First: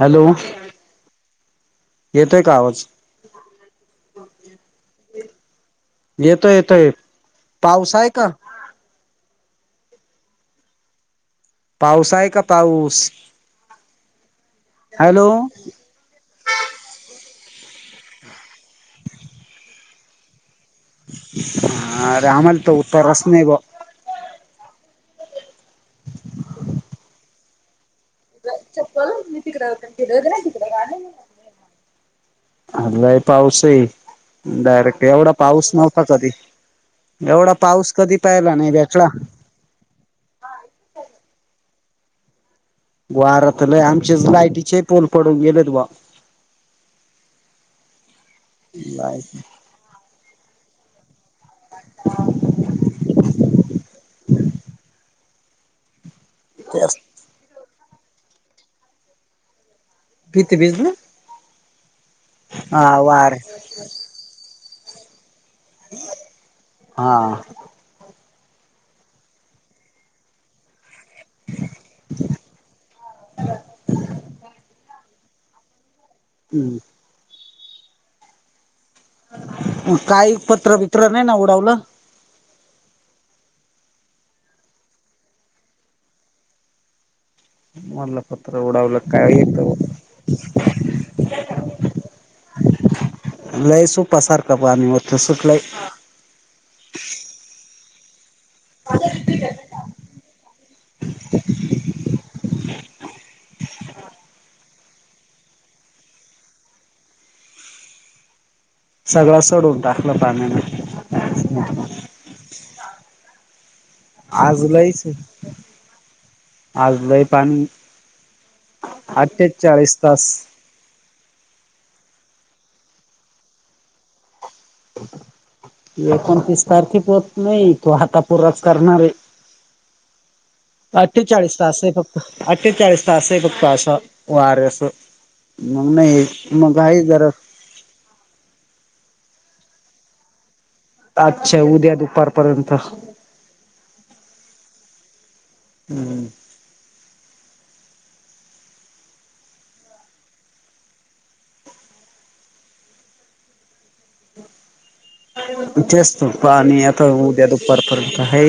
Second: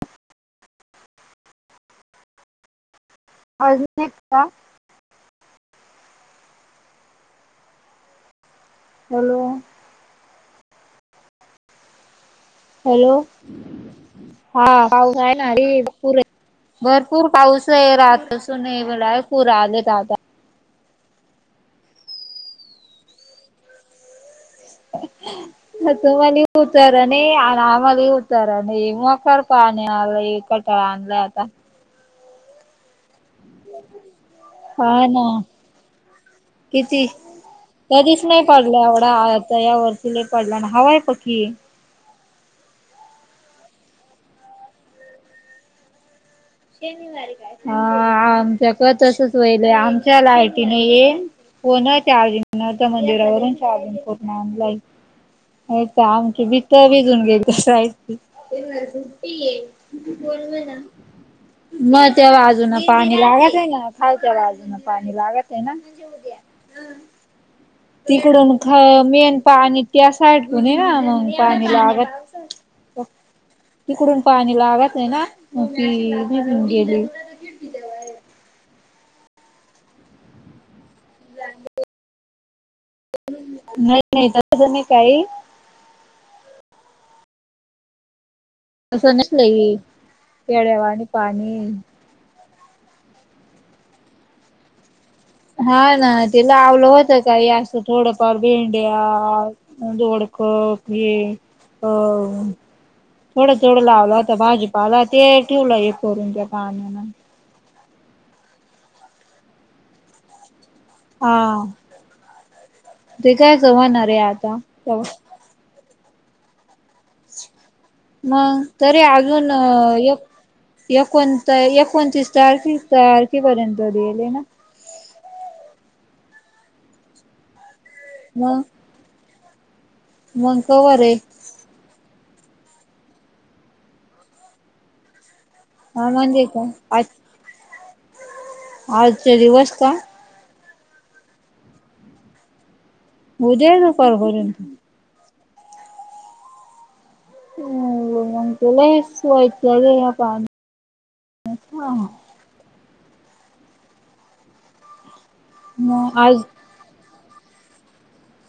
Hello. येतोय का आवाज? आवाज येत नाही का? येतोय -येतोय पाऊस आहे का? हॅलो. पाऊस आहे का? पाऊस हॅलो हा पाऊस हॅलो आहे ना भरपूर भरपूर पाऊस आहे रातपासून आहे डायरेक्ट पूर आलेत आता. हा आम्हाला त उत्तरच नाही बा. तस म्हणी उतारा नाही आम्हाला उ तरा नाही चप्पल मी मोकार तिकडं पाणी गेले आलं कटळा आणला आता. आज लय पाऊस ये. डायरेक्ट हा ना एवढा पाऊस नव्हता कधी किती एवढा पाऊस कधी पहिला नाही भेटला. त यावर्षी लई पडला आण हवा आहे पकी. वारात लई आमचेच लाईटीचे पोल पडून गेलेत बा. हा आमच्याक तसच वईलय आमच्या लाईट नाहीये. फोन चार्जिंग नव्हते मंदिरावरून चार्जिंग करून आणलाय. इथं आमची भीत्त भिजून गेली [unintelligible] बोल किती म्हण. भिजले मग त्या बाजून हा पाणी वार लागत आहे ना. खालच्या बाजून पाणी लागत आहे ना. हा. तिकडून ख मी आण पाणी त्या साईड पण आहे. म पाणी लागत तिकडून पाणी लागत ये ना. मग ती भिजून गेली. मग काही पत्रा बीत्रा नाही ना उडावला? नाही- नाही. तस नाही काही. म्हटलं पत्र उडावलं तसं काय येत नसलंय पेड्यावाणी पाणी लय सुपासारखा पाणी वरत सुटलाय. हा ना ते लावल होत काही असं थोडंफार भेंड्या दोडक हे अ थोडं- थोडं लावलं होता भाजीपाला ते ठेवलं हे करून त्या पाण्यानं. सगळं सडून टाकला पाण्याने. हा. ते कायच होणारे आता? आज लयच आज लई पाणी. मग, तरी अजून अठ्ठेचाळीस तास एक एकूण एकूणतीस तारखी तारखी पर्यंत देईल येना. एकूणतीस तारखे पर्यंत नाही. तो आता मग पूराच करणारे. मग कवर आहे अठ्ठेचाळीस तास आहे फक्त. अठ्ठेचाळीस तास आहे, फक्त असा वाऱ्यासह. मग हा नाही. म्हणजे का मग आहे जर आजच्या दिवस का? आजच्या उद्या दुपारपर्यंत. उद्याही दुपारपर्यंत. हम्म! हो मग तर लईच वाईट पडेल या पाण्यानं. [inaudible] तेच मग त आज पाणी आता उद्या दुपारपर्यंत आहे.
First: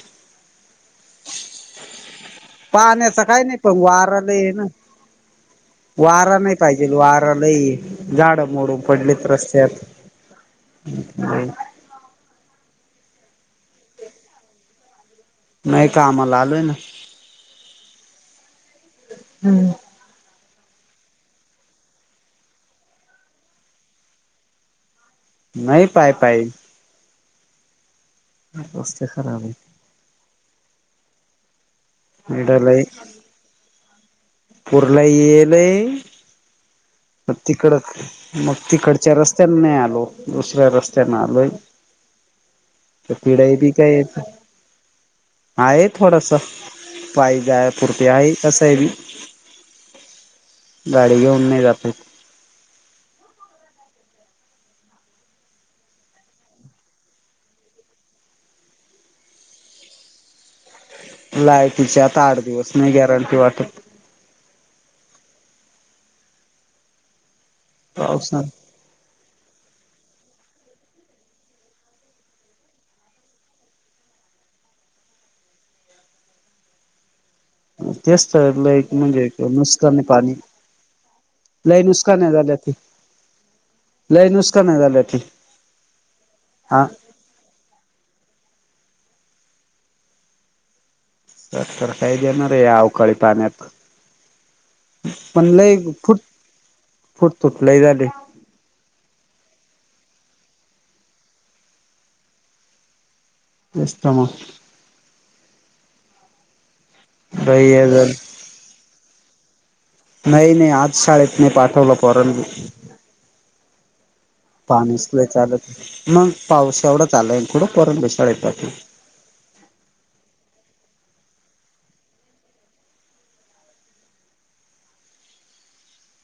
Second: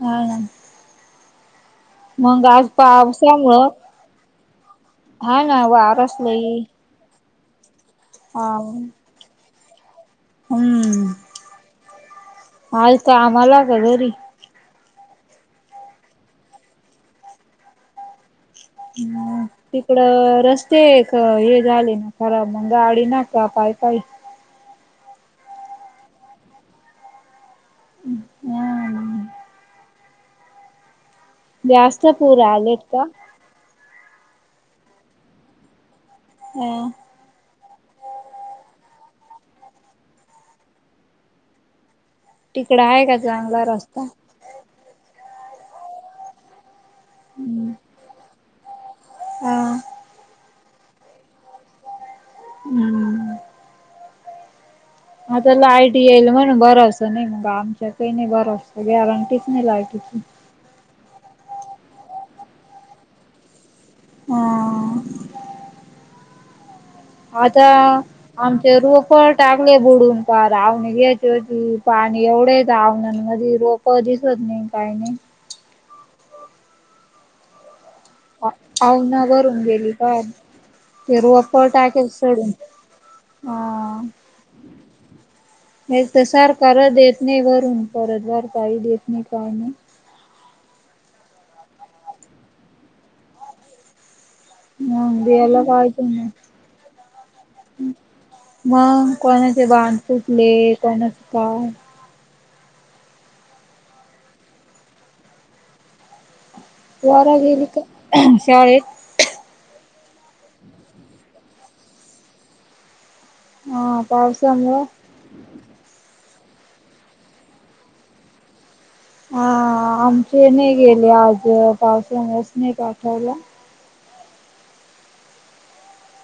हा ना? मग आज पाण्याचा काय नाही पावसामुळ, पण वारा लय आहे ना हा ना वाराच वारा लई नाही ये. पाहिजेल वारा लई ये. झाडं मोडून पडलेत रस्त्यात. आज कामाला का घरी? नाही कामाला आलोय ना. हम ते. इकड रस्ते हे झाले ना खराब. मग गाडीन का पाय पाय. नाही पाय पाई. हम्! रस्ते खराब ये. जास्त पूर आहे इडलय आलेत का? पुर लई येईल ये. हम! म तिकड. मग तिकडच्या रस्त्यान नाही आलो दुसऱ्या रस्त्यान आलोय. तिकड आहे तर का पिढाई चांगला बी काय रस्ता येत. आहे थोडस हम्म पाहिजपुरप आहे तसं आहे बी. हा गाडी घेऊन नाही जातात. हम्म! आता लायटी येईल म्हण बरचसं नाही, मग आमच्याकही नाही बरचत गॅरंटीच नाही लायटी. लाय तिची आता आठ दिवस नाही गॅरंटी वाटत! ह! आता पावसा आमच्या रोपट. टाकले बुडून प आवने घ्यायचे होतीी पाणी एवढेच आवनांमध्येध रोप परधस होत नाही काही नाही. तेच तर लई अहना म्हणजे भरून गेली नुसकान काब. पाणी एर वाप लय टाकेल् नुकसान सोड. झाल्या ती हा लय नुकसान झाल्या ती एक तर हा सारखाच येत. ने वरून परतवार काळी देत नाही काय नाही. तर तर काही देणार या अवकाळी पाण्यात. मग पण द्यायला लय पाहिजे फुट ना. फुटतुट लय झाले. मग कोणाचे बाध सुटले कोणाचे काय? इतम. लय वगिक हे झालं शलेेट. नाही नाही आज शाळेत नाही पाठवलं पॉरनी. ह! पाऊसान. पाणीच लई चालत, मग पाऊस केवढ चाललय [unintelligible] हा आमची ही नाही गेली आज, पावसामुळेच नाही पाठवलं.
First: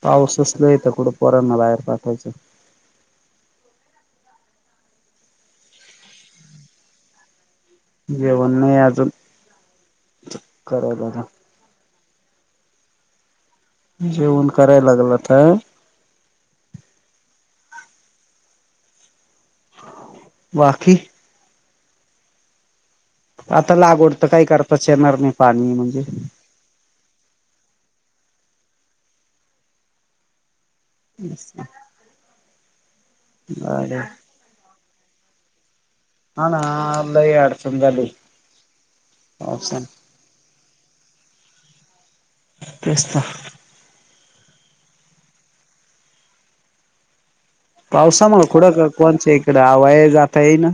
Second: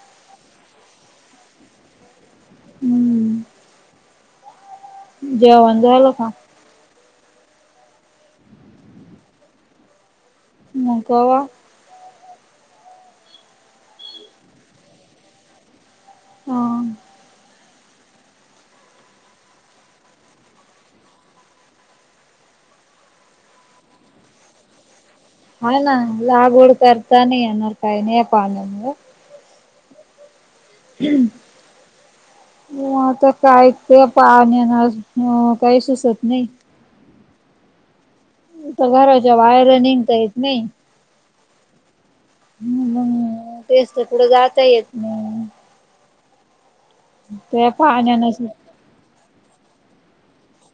पाऊसच लई आहे तर कुड पोरांना बाहेर पाठायचं? हम्म. जेवण झालं का? जेवण नाही अजून. करायला मग लागलं जेवण कराय लागलो आता. ह. बाकी? आता लागवड तर काही करताच शेणार नाही. पाणी होय ना, म्हणजे लागवड करता नाही येणार काही नाही या पाण्यामुळ. म आता [unintelligible] हा काही सुसत हा ना लई अडचण झाली. एक त घराच्या बाहेरह पावसान निघता येत नाही तेच त. मग तेच तर, कुड जाता ही येत नाही. त्या पावसा पाण्यानच मूळ कुड ग कोण चे? तिकड आवाया ही जाता येई ना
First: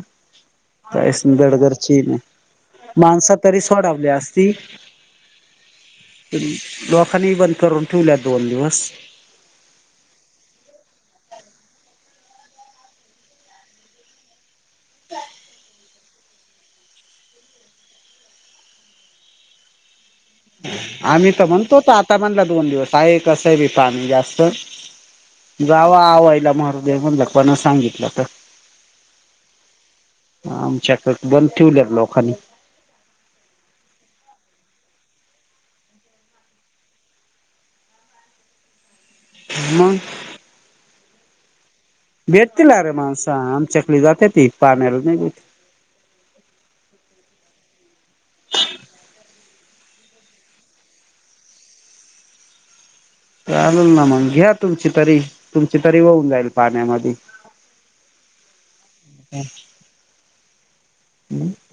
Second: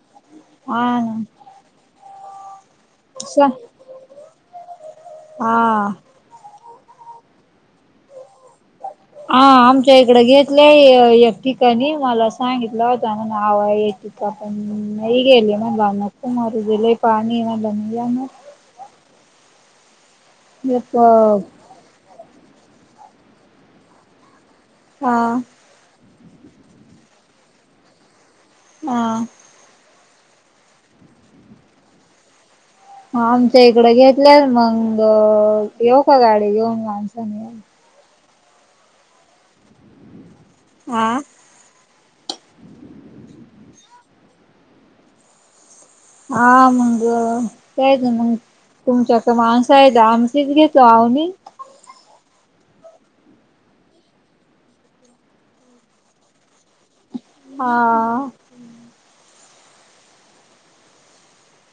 हा काहीस धड घरचीही नाही. माणस ना तरी [unintelligible] हा. लोकांनीही बंद करून ठेवल्या दोन दिवस. हा आमच्या इकडे घेतलंय य एक ठिकाणी मला सांगितलं होत मन आवाय येते का पण नई गेले, म्हणलं नको मरूदे लई पाणी हे म्हणलं नई जाणार. एक आम्ही तर म्हणत होतो आता म्हणल दोन दिवस आहे कसं बी पाणी जास्त. हा. जाव आवायला मरुदे म्हणलं कोण सांगितलं तर. आ. आमच्याकड बंद ठेवल्यात लोकांनी. आमच्या इकड घेतल्यात मंग अ येऊ का गाडी घेऊन माणसांना? मग. आ. भेटतील अरे माणसा, आमच्याकडे जाते ती, पाण्याला नाही भेत हा मंग, कायेच मंग. तुमच्या कड माणसं आहे का? आमचीच घेतो आवनी. चालल ना मग, घ्या तुमची तरी, तुमची तरी होऊन जाईल पाण्यामधी. आ. [unintelligible]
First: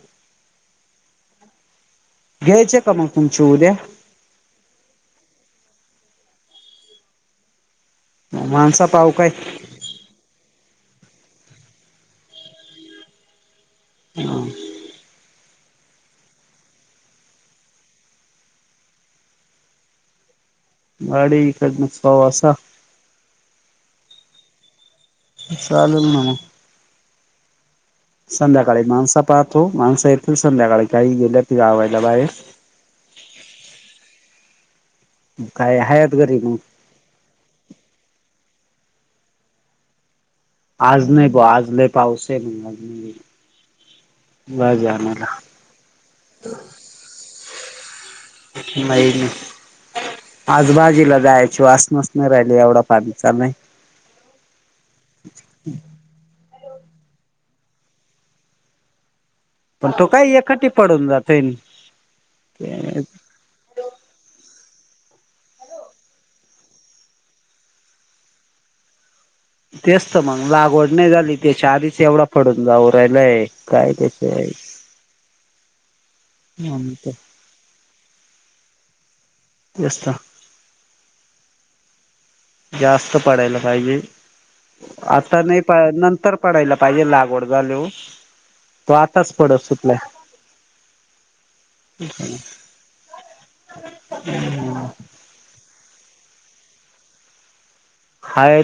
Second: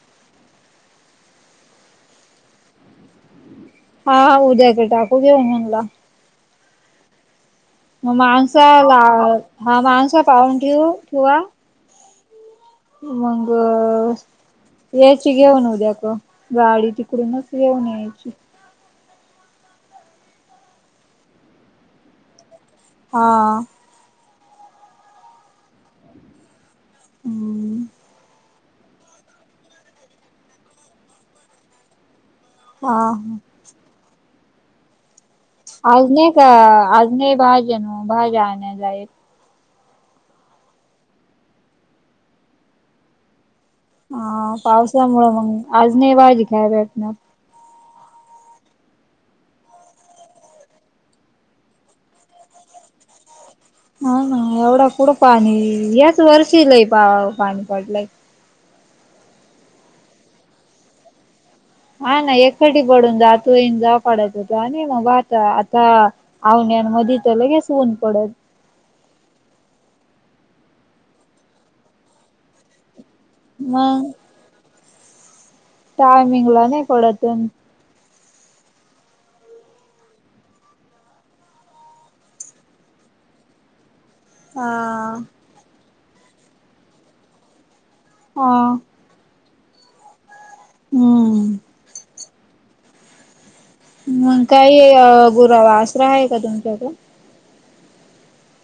घ्यायचे का मग तुमचे उद्या? हा हा उद्याच टाकू घेऊ म्हणला. म माणसा पाव काय लावा हा माणसा पाहून ठेवू किंवा मंग यायची घेऊन उद्या कड, गाडी तिकडूनच घेऊन यायची. अडी इकडंणीसा असा. हा! चाललं ना म! हम्म! संध्याकाळी माणसा पाहतो, माणसा येतील संध्याकाळी काही गेल्यात गावायला बाहेर. हा! काय आज आहेत नाही घरी का मग आज नाही भाज्या भाज्या आणाय जाय. आज नाही बा आज लय पावस आहे, म हा पावसामुळ मग आज न्हाय भाजी इकाय भेटणार? न्हाय! आज भाजीला जायची वास नसणार ते येवडा पाणी चाललाय. हा ना एवढा कुढं पाणी याच वर्षी लही पा पाणी पडलंय. पण तो काही एखाटी पडून जातोय नी. हाय ना एखढी पडून जातोय न जा. पडत होता आणि मग आता आता आवण्यांमध्ये तर लगेच ऊन पडल. तेच तर मग लागवड नाही झाली त्याच्या आधीच, एवढा पडून जाऊ राहिलय काय मग त्याच्या आय टायमिंगला नाही पडत हाय. [unintelligible] जास्त पडायला पाहिजे हा आता नाही पाय नंतर पडायला पाहिजे लागवड झाल्यावं. आ! तो आताच पडत सुटलाय. हम्म! [unintelligible] मग काही गुरं वासरा आहे का? तुमच्याकडं? [unintelligible] काय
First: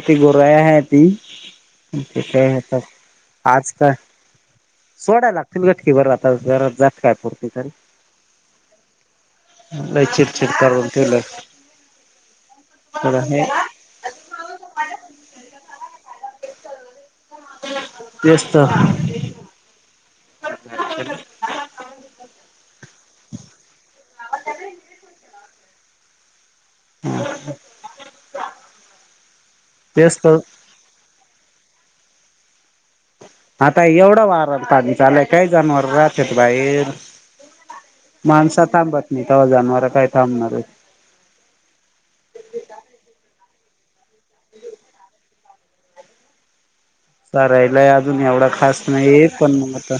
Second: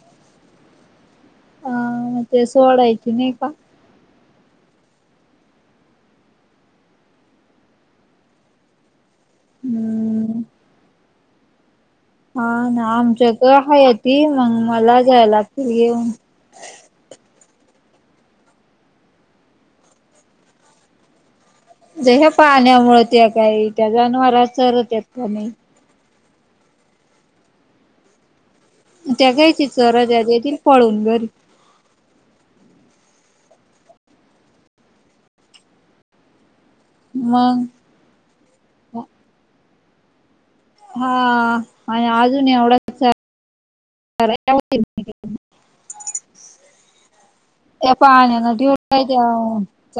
अ मग ते सोडायची नाही का? सोडाय लागती की बर आता जरात जात काय पुरते तर लई चीड हम्म चीड करुन ठेवलं. हा ना तर आमच्याक हे हयती मं गं मला जाय लागतील घेऊन. तेच तर जे ह्या पाण्यामुळं त्या काही त्या जनावरा चरवत्यात का नाही. [unintelligible] त्या घ्यायचीत तेच चराजां तर येतील पळून घरी आता एवढा वारा पाणी चालाय काय जनवर राहतात बाहेर. मग! माणसा थांबत नाही तेव्हा जानवर काय थांबणार हाईत. हा आणि अजून एवढाच [unintelligible] चरायला त्या अजून एवढा पाण्यानं खास ठेवलाय त्या नाही पण म आता.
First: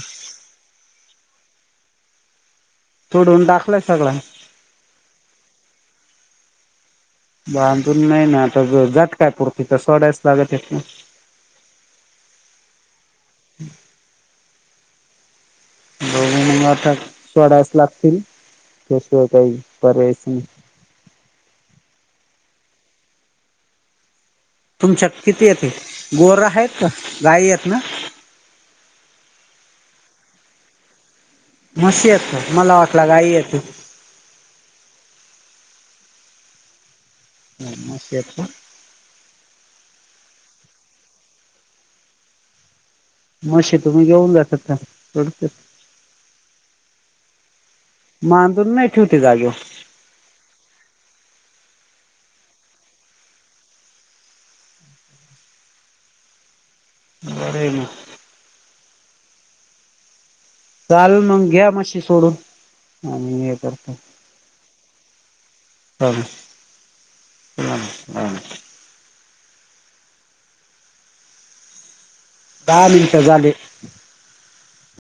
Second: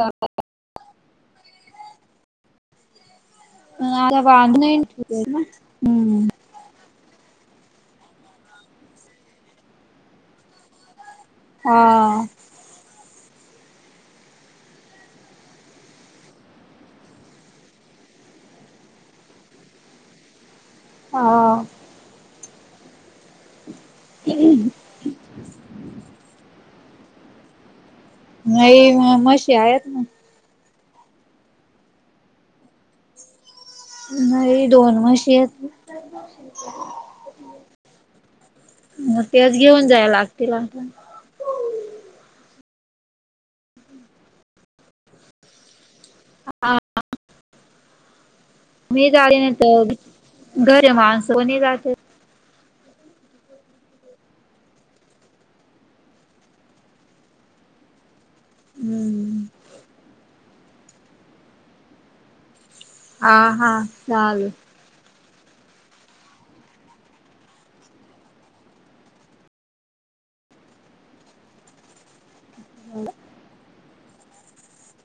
तोडून टाक. हम्म! बांधून नाही ना आता झटकाय पूरती तर सोडायच लागतय ना. हा! [unintelligible] हा हम् तुमच्या किती येते गोरं आहेत गाय आहेत ना? नाही मशी आहेत ना. मशी हायत का मला वाटला गाई हायत. नाही दोन मशी आहेत. ह म शेत [inaudible] मग त्याच घेऊन जाय लागतील आता, मशे तुम्ही घेऊन जातात. हा माह तोून नाही [inaudible] मी जले जागेवर नाही तर घर माणसं कोणी जाते. बरेय. हम्म चालल मग घ्या मशशी सोडून. आणि हे करत- चाललं ह ह हां दहा लिंक झाले.